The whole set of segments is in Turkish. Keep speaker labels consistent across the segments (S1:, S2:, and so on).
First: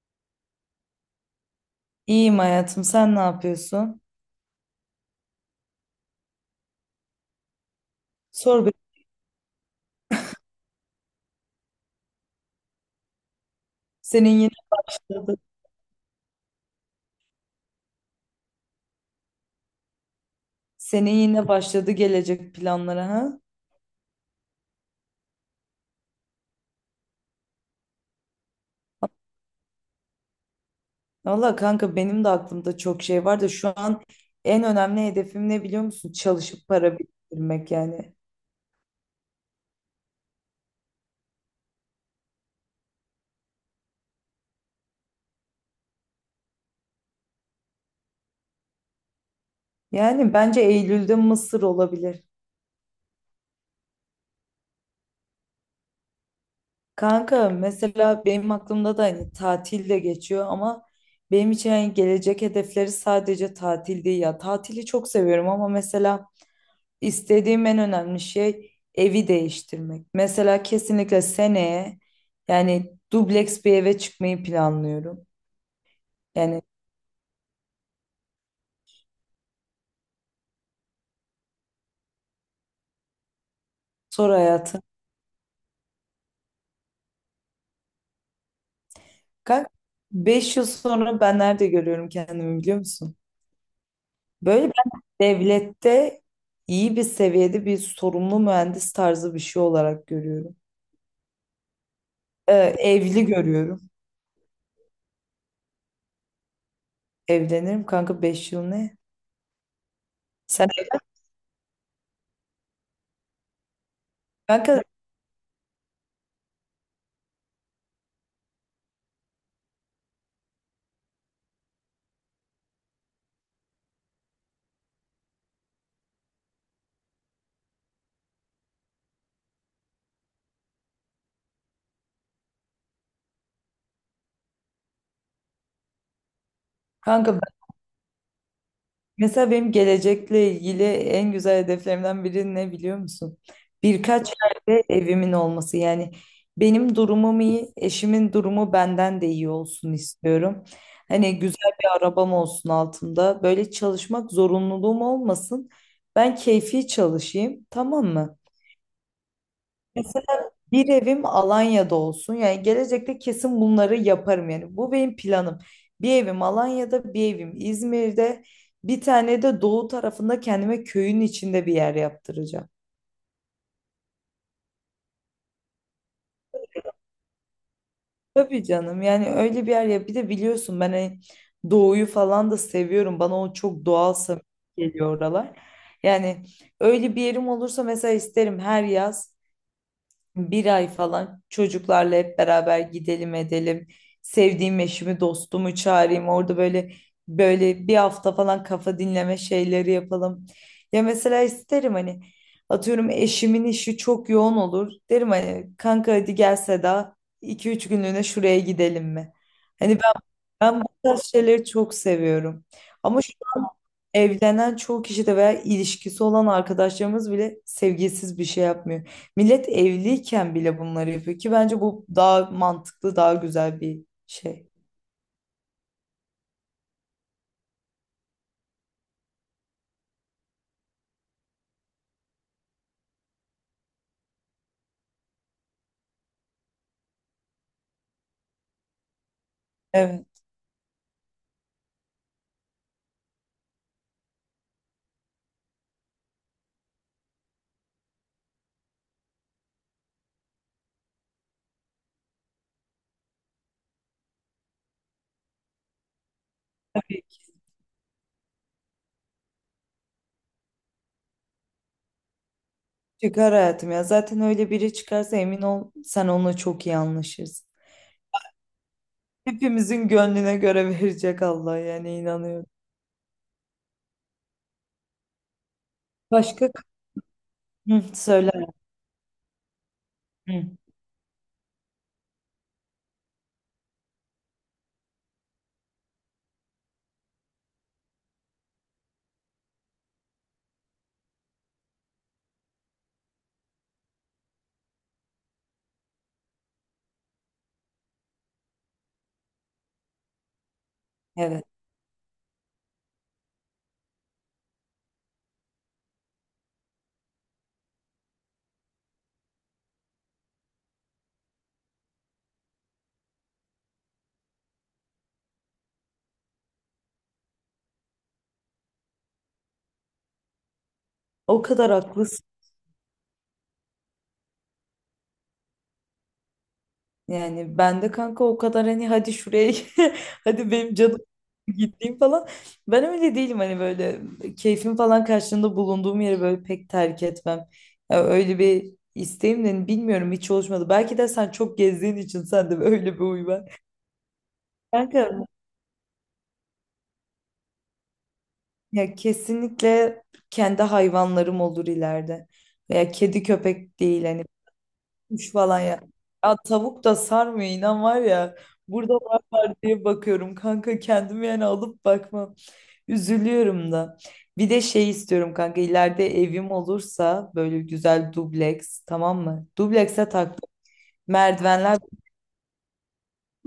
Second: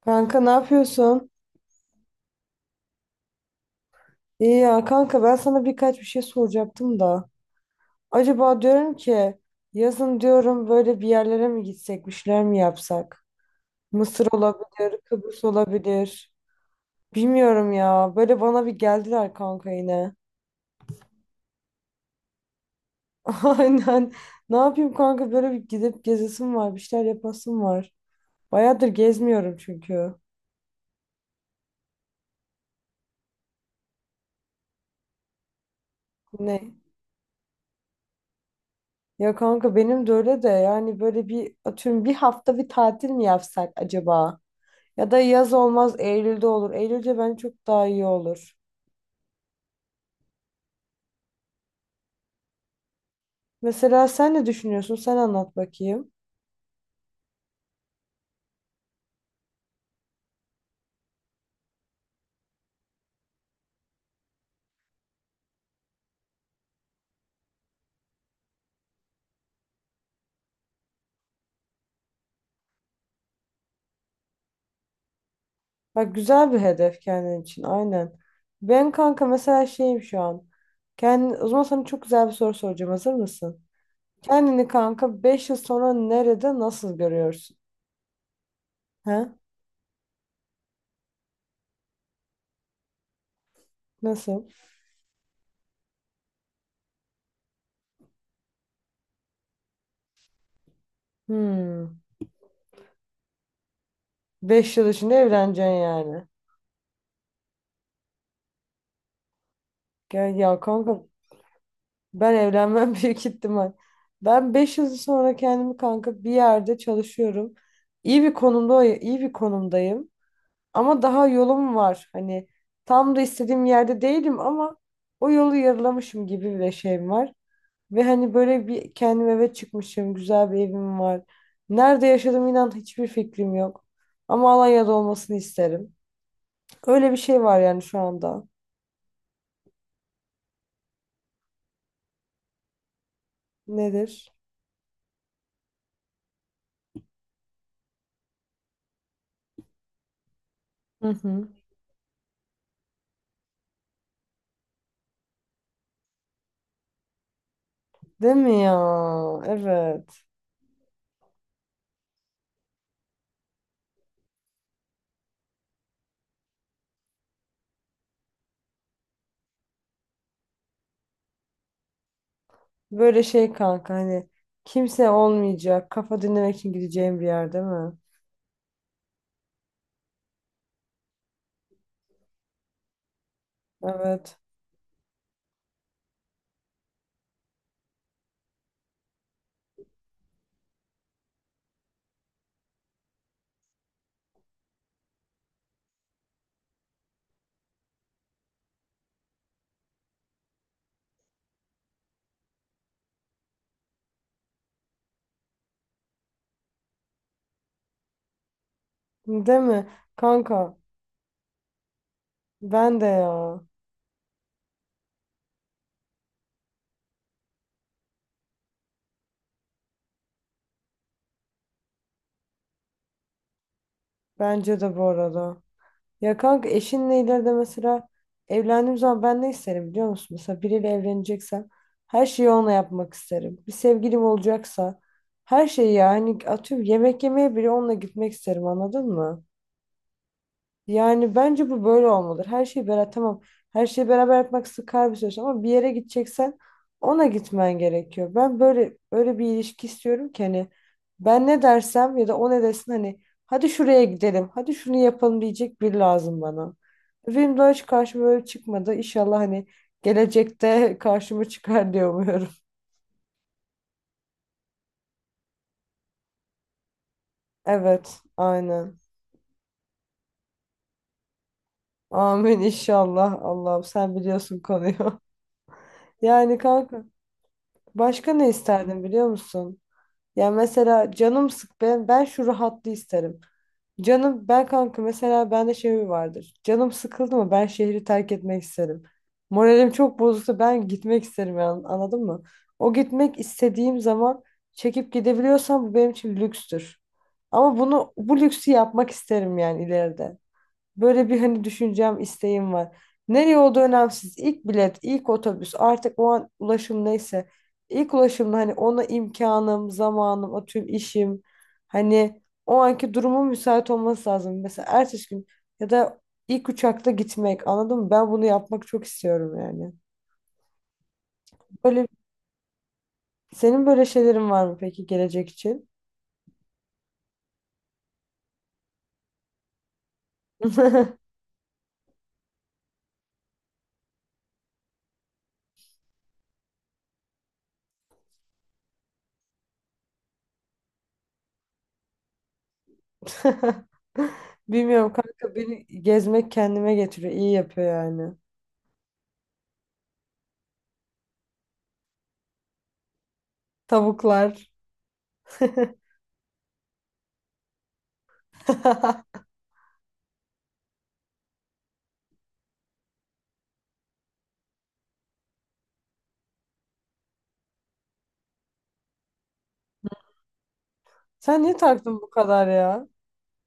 S1: Kanka ne yapıyorsun?
S2: İyiyim hayatım. Sen ne yapıyorsun?
S1: İyi ya kanka ben sana bir şey soracaktım da. Acaba
S2: Sor bir.
S1: diyorum ki yazın diyorum böyle bir yerlere mi gitsek, bir şeyler mi yapsak? Mısır
S2: Senin yine
S1: olabilir,
S2: başladı.
S1: Kıbrıs olabilir. Bilmiyorum ya. Böyle bana bir geldiler kanka yine.
S2: Senin yine başladı gelecek planlara ha?
S1: Aynen. Ne yapayım kanka böyle bir gidip gezesim var, bir şeyler yapasım var. Bayağıdır gezmiyorum çünkü.
S2: Valla kanka benim de aklımda çok şey var da şu an en önemli hedefim ne biliyor musun? Çalışıp
S1: Ne?
S2: para biriktirmek yani.
S1: Ya kanka benim de öyle de yani böyle bir atıyorum bir hafta bir tatil mi yapsak acaba? Ya da yaz olmaz, Eylül'de olur. Eylül'de bence çok daha iyi olur.
S2: Yani bence Eylül'de Mısır olabilir.
S1: Mesela sen ne düşünüyorsun? Sen anlat bakayım.
S2: Kanka mesela benim aklımda da hani tatil de geçiyor ama benim için hani gelecek hedefleri sadece tatil değil ya. Tatili çok seviyorum ama mesela İstediğim en önemli şey evi değiştirmek. Mesela kesinlikle seneye yani dubleks bir eve çıkmayı planlıyorum.
S1: Bak, güzel bir
S2: Yani
S1: hedef kendin için, aynen. Ben kanka mesela şeyim şu an. Kendi, o zaman sana çok güzel bir soru soracağım. Hazır mısın?
S2: sor
S1: Kendini
S2: hayatım.
S1: kanka 5 yıl sonra nerede nasıl görüyorsun? He?
S2: Kalk. Beş yıl sonra ben nerede görüyorum kendimi biliyor musun?
S1: Nasıl?
S2: Böyle ben devlette iyi bir seviyede bir sorumlu mühendis tarzı bir şey olarak görüyorum.
S1: Hmm.
S2: Evli görüyorum.
S1: 5 yıl içinde evleneceksin yani.
S2: Evlenirim kanka 5 yıl ne?
S1: Gel ya
S2: Sen
S1: kanka. Ben evlenmem büyük ihtimal. Ben 5
S2: kanka
S1: yıl sonra kendimi kanka bir yerde çalışıyorum. İyi bir konumda, iyi bir konumdayım. Ama daha yolum var. Hani tam da istediğim yerde değilim ama o yolu yarılamışım gibi bir şeyim var. Ve hani böyle bir kendim eve çıkmışım. Güzel bir evim var. Nerede yaşadığım, inan, hiçbir fikrim yok. Ama Alanya'da olmasını isterim. Öyle bir
S2: kanka
S1: şey var yani şu anda.
S2: mesela benim gelecekle ilgili en güzel hedeflerimden biri ne biliyor musun? Birkaç
S1: Nedir?
S2: yerde evimin olması. Yani benim durumum iyi, eşimin durumu benden de iyi olsun istiyorum.
S1: Hı
S2: Hani
S1: hı.
S2: güzel bir arabam olsun altında. Böyle çalışmak zorunluluğum olmasın. Ben keyfi çalışayım, tamam
S1: Değil
S2: mı?
S1: mi ya? Evet.
S2: Bir evim Alanya'da olsun. Yani gelecekte kesin bunları yaparım yani. Bu benim planım. Bir evim Alanya'da, bir evim İzmir'de, bir tane de doğu tarafında kendime köyün içinde bir yer yaptıracağım.
S1: Böyle şey kanka, hani kimse olmayacak. Kafa dinlemek için gideceğim bir yer, değil mi?
S2: Tabii canım yani öyle bir yer ya. Bir de biliyorsun ben hani doğuyu falan da seviyorum. Bana o çok doğal
S1: Evet.
S2: samimi geliyor oralar. Yani öyle bir yerim olursa mesela isterim her yaz bir ay falan çocuklarla hep beraber gidelim edelim. Sevdiğim eşimi, dostumu çağırayım. Orada böyle bir hafta falan kafa dinleme şeyleri yapalım. Ya mesela isterim hani atıyorum eşimin işi çok yoğun olur. Derim hani kanka hadi gel Seda, 2-3 günlüğüne şuraya gidelim mi?
S1: Değil mi?
S2: Hani ben
S1: Kanka,
S2: ben bu tarz şeyleri çok seviyorum.
S1: ben de
S2: Ama şu
S1: ya.
S2: evlenen çoğu kişi de veya ilişkisi olan arkadaşlarımız bile sevgisiz bir şey yapmıyor. Millet evliyken bile bunları yapıyor ki bence bu daha mantıklı, daha güzel bir şey.
S1: Bence de bu arada. Ya kanka, eşinle ileride mesela evlendiğim zaman ben ne isterim biliyor musun? Mesela biriyle evleneceksem her şeyi onunla yapmak isterim. Bir sevgilim olacaksa her şeyi, yani atıyorum, yemek yemeye bile onunla gitmek isterim, anladın mı?
S2: Evet.
S1: Yani bence bu böyle olmalıdır. Her şeyi beraber, tamam. Her şeyi beraber yapmak sıkar bir süreç ama bir yere gideceksen ona gitmen gerekiyor. Ben böyle öyle bir ilişki istiyorum ki hani ben ne dersem ya da o ne desin, hani hadi şuraya gidelim, hadi şunu yapalım diyecek biri lazım bana. Benim daha hiç karşıma böyle çıkmadı. İnşallah hani gelecekte karşıma çıkar diye umuyorum.
S2: Çıkar hayatım ya. Zaten öyle biri çıkarsa emin ol sen onunla çok iyi anlaşırsın.
S1: Evet, aynen.
S2: Hepimizin gönlüne göre verecek Allah yani
S1: Amin
S2: inanıyorum.
S1: inşallah. Allah'ım, sen biliyorsun konuyu. Yani
S2: Başka?
S1: kanka
S2: Hı,
S1: başka ne
S2: söyle.
S1: isterdin biliyor musun? Ya
S2: Hı,
S1: mesela canım sık, ben şu rahatlığı isterim. Canım, ben kanka mesela bende şey mi vardır. Canım sıkıldı mı ben şehri terk etmek isterim. Moralim çok bozulsa ben gitmek isterim yani, anladın mı? O gitmek istediğim zaman çekip gidebiliyorsam bu benim için lükstür. Ama bunu, bu lüksü yapmak isterim yani ileride. Böyle bir hani
S2: evet.
S1: düşüncem, isteğim var. Nereye olduğu önemsiz. İlk bilet, ilk otobüs, artık o an ulaşım neyse. İlk ulaşımda hani ona imkanım, zamanım, atıyorum işim. Hani o anki durumun müsait olması lazım. Mesela ertesi gün ya da ilk uçakta gitmek, anladın mı? Ben bunu yapmak çok istiyorum yani.
S2: O kadar
S1: Böyle,
S2: haklısın.
S1: senin böyle şeylerin var mı peki gelecek için?
S2: Yani ben de kanka o kadar hani hadi şuraya hadi benim canım gittiğim falan. Ben öyle değilim hani böyle keyfim falan karşılığında bulunduğum yeri böyle pek terk etmem. Ya öyle bir isteğim de hani bilmiyorum hiç oluşmadı. Belki de sen çok gezdiğin için sende öyle bir huy var.
S1: Bilmiyorum
S2: Kanka
S1: kanka, beni gezmek kendime getiriyor. İyi yapıyor yani.
S2: ya kesinlikle kendi hayvanlarım olur ileride. Veya kedi köpek değil hani
S1: Tavuklar.
S2: kuş falan ya. Ya tavuk da sarmıyor inan var ya. Burada var var diye bakıyorum kanka kendimi yani alıp bakmam. Üzülüyorum da. Bir de şey istiyorum kanka ileride evim olursa böyle güzel dubleks, tamam mı? Dublekse taktım.
S1: Sen niye
S2: Merdivenler,
S1: taktın bu kadar ya?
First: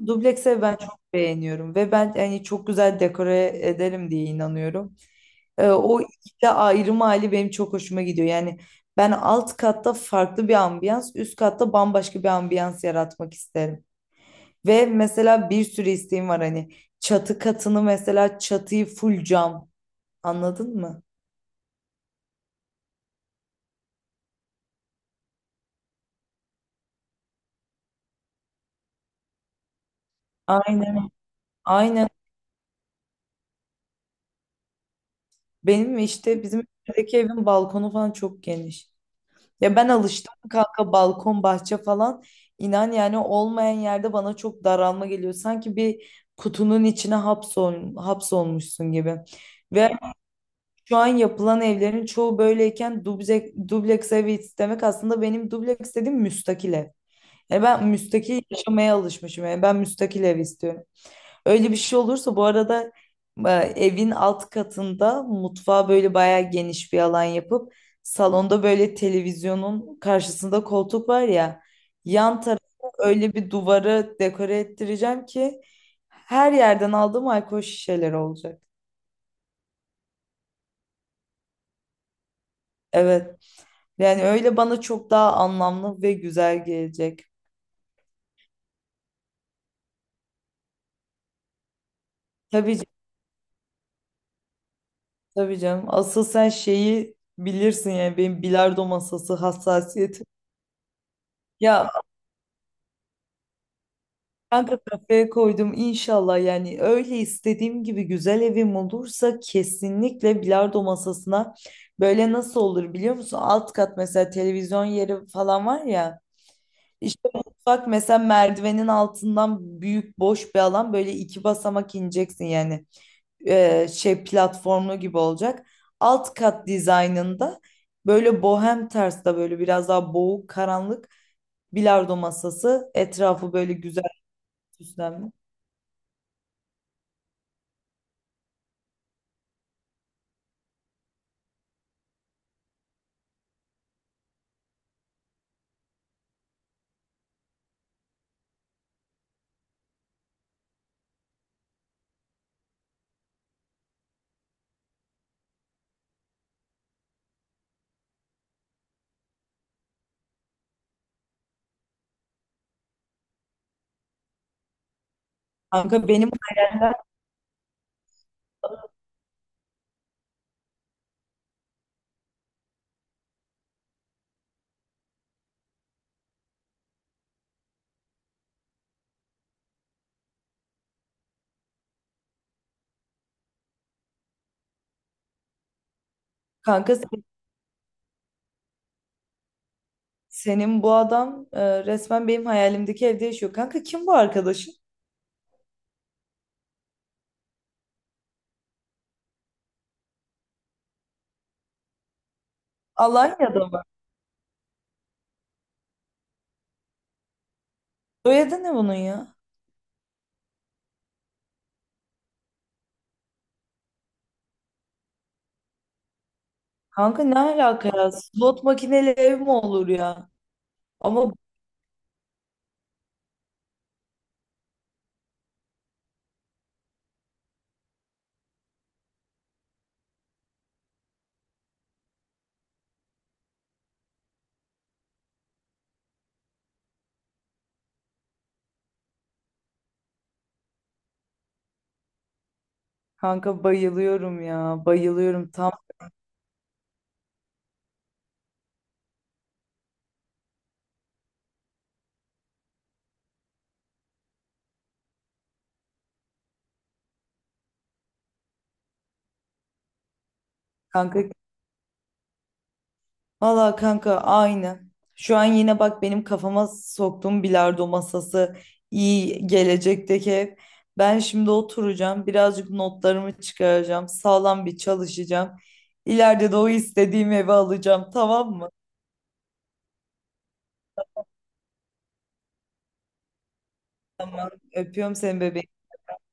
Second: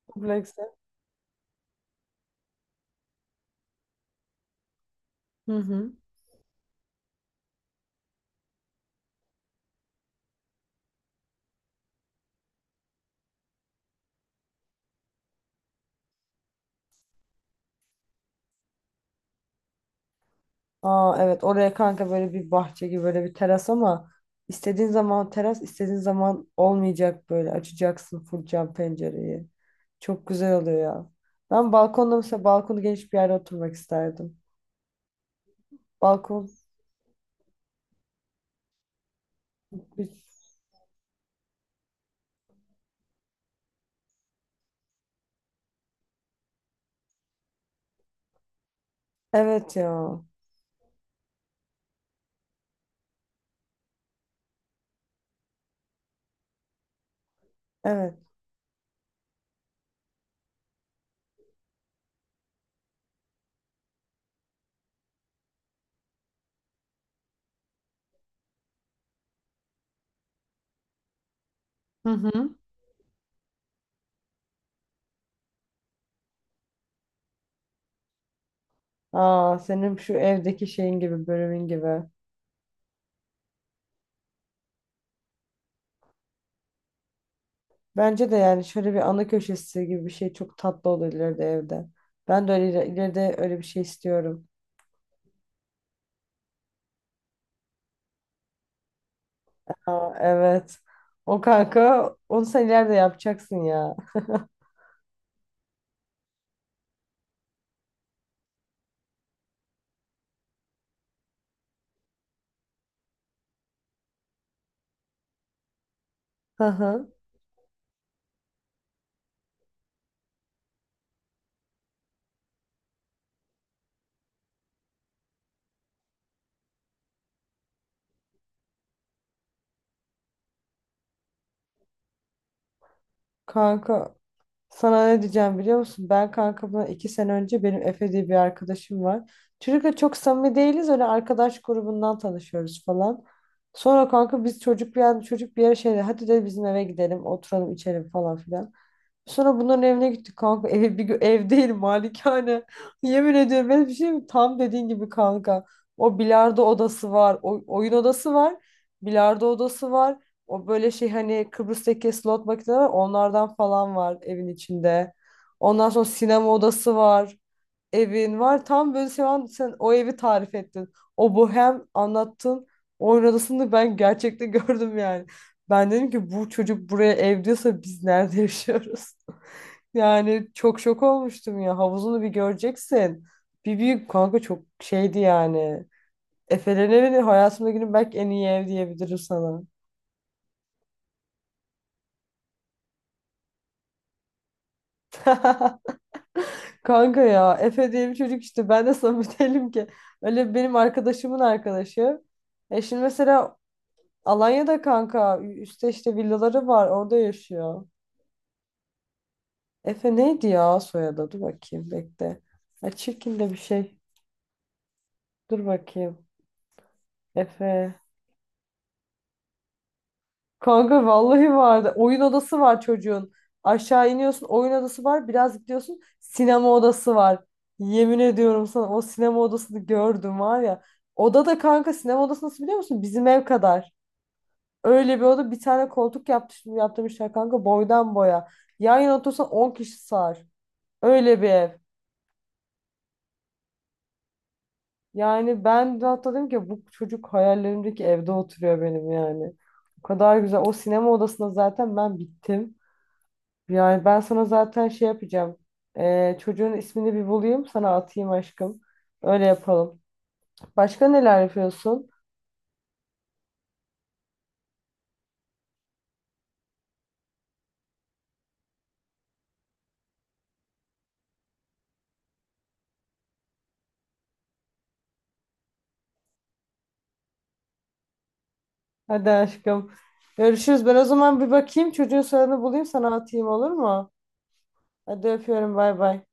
S2: dublekse ben
S1: Komplekse.
S2: çok beğeniyorum ve ben yani çok güzel dekore ederim diye inanıyorum.
S1: Hı hı.
S2: O ikili ayrım hali benim çok hoşuma gidiyor. Yani ben alt katta farklı bir ambiyans, üst katta bambaşka bir ambiyans yaratmak isterim. Ve mesela bir sürü isteğim var hani çatı katını mesela çatıyı full cam, anladın mı?
S1: Aa evet, oraya kanka böyle bir bahçe gibi, böyle bir teras ama istediğin zaman teras, istediğin zaman olmayacak, böyle açacaksın full cam pencereyi. Çok güzel oluyor ya.
S2: Aynen,
S1: Ben
S2: aynen,
S1: balkonda mesela, balkonu geniş bir yerde oturmak isterdim.
S2: benim işte
S1: Balkon,
S2: bizim evdeki evin balkonu falan çok geniş. Ya ben alıştım kanka balkon bahçe falan inan yani olmayan yerde bana çok daralma geliyor. Sanki bir kutunun içine hapsolmuşsun gibi.
S1: evet
S2: Ve
S1: ya.
S2: şu an yapılan evlerin çoğu böyleyken dubleks, evi istemek aslında benim dubleks dediğim müstakil ev. E ben
S1: Evet.
S2: müstakil yaşamaya alışmışım. Yani ben müstakil ev istiyorum. Öyle bir şey olursa bu arada evin alt katında mutfağa böyle bayağı geniş bir alan yapıp salonda böyle televizyonun karşısında koltuk var ya,
S1: Hı
S2: yan
S1: hı.
S2: tarafa öyle bir duvarı dekore ettireceğim ki her yerden aldığım alkol şişeleri olacak.
S1: Aa, senin şu evdeki şeyin gibi, bölümün gibi.
S2: Evet. Yani öyle bana çok daha anlamlı ve güzel gelecek.
S1: Bence de yani şöyle bir ana köşesi gibi bir şey çok tatlı olur ileride evde. Ben de öyle
S2: Tabii canım,
S1: ileride öyle bir şey istiyorum.
S2: tabii canım. Asıl sen şeyi bilirsin yani benim bilardo masası
S1: Aa,
S2: hassasiyetim.
S1: evet. O
S2: Ya
S1: kanka, onu sen ileride yapacaksın ya.
S2: kanka kafaya koydum inşallah yani öyle istediğim gibi güzel evim olursa kesinlikle bilardo masasına böyle nasıl olur biliyor musun? Alt kat mesela televizyon yeri falan var ya,
S1: Hı hı.
S2: işte mutfak mesela merdivenin altından büyük boş bir alan böyle iki basamak ineceksin yani şey, platformlu gibi olacak. Alt kat dizaynında böyle bohem tarzda böyle biraz daha boğuk karanlık, bilardo masası etrafı böyle güzel
S1: Kanka, sana ne
S2: süslenmiş.
S1: diyeceğim biliyor musun? Ben kanka bundan iki sene önce, benim Efe diye bir arkadaşım var. Çocukla çok samimi değiliz. Öyle arkadaş grubundan tanışıyoruz falan. Sonra kanka biz, çocuk bir yer, çocuk bir yere şeyde, hadi de bizim eve gidelim, oturalım içelim falan filan. Sonra bunların evine gittik kanka. Ev, bir, ev değil, malikane. Yemin ediyorum, ben bir şey mi? Tam dediğin gibi kanka. O bilardo odası var. O, oyun odası var. Bilardo odası var. O böyle şey, hani Kıbrıs'taki slot makineleri var. Onlardan falan var evin içinde. Ondan sonra
S2: Kanka benim
S1: sinema
S2: hayalimden,
S1: odası var. Evin var. Tam böyle şu an sen o evi tarif ettin. O bohem anlattın. Oyun odasını ben gerçekten gördüm yani. Ben dedim ki bu çocuk buraya ev diyorsa biz nerede yaşıyoruz? Yani çok şok olmuştum ya. Havuzunu bir göreceksin. Bir büyük kanka, çok şeydi yani. Efe'nin
S2: kanka
S1: evi, hayatımda günün belki en iyi ev diyebilirim sana.
S2: senin bu adam resmen benim hayalimdeki evde yaşıyor. Kanka kim bu arkadaşın?
S1: Kanka ya, Efe diye bir çocuk işte, ben de samimi değilim ki. Öyle benim arkadaşımın arkadaşı. E şimdi mesela
S2: Alanya'da mı?
S1: Alanya'da kanka, üstte işte villaları var, orada yaşıyor.
S2: Soyadı ne bunun ya?
S1: Efe neydi ya soyadı? Dur bakayım, bekle. Ha, çirkin de bir şey. Dur bakayım.
S2: Kanka ne alaka
S1: Efe.
S2: ya? Slot makineli ev mi olur ya?
S1: Kanka
S2: Ama
S1: vallahi vardı. Oyun odası var çocuğun. Aşağı iniyorsun, oyun odası var. Biraz gidiyorsun, sinema odası var. Yemin ediyorum sana, o sinema odasını gördüm var ya. Oda da kanka, sinema odası nasıl biliyor musun? Bizim ev kadar. Öyle bir oda, bir tane koltuk yaptırmışlar kanka boydan boya. Yan yana otursan 10 kişi sığar. Öyle bir ev.
S2: kanka bayılıyorum ya. Bayılıyorum
S1: Yani
S2: tam.
S1: ben de hatta dedim ki bu çocuk hayallerimdeki evde oturuyor benim yani. O kadar güzel. O sinema odasına zaten ben bittim. Yani ben sana zaten şey yapacağım. Çocuğun ismini bir bulayım, sana atayım aşkım. Öyle yapalım. Başka
S2: Kanka,
S1: neler yapıyorsun?
S2: valla kanka aynı. Şu an yine bak benim kafama soktuğum bilardo masası, iyi gelecekteki ev. Ben şimdi oturacağım, birazcık notlarımı çıkaracağım, sağlam bir çalışacağım. İleride de o istediğim evi alacağım, tamam mı?
S1: Hadi aşkım. Görüşürüz. Ben o zaman bir bakayım, çocuğun soyadını bulayım, sana atayım, olur mu?
S2: Öpüyorum
S1: Hadi
S2: seni
S1: öpüyorum,
S2: bebeğim.
S1: bay bay.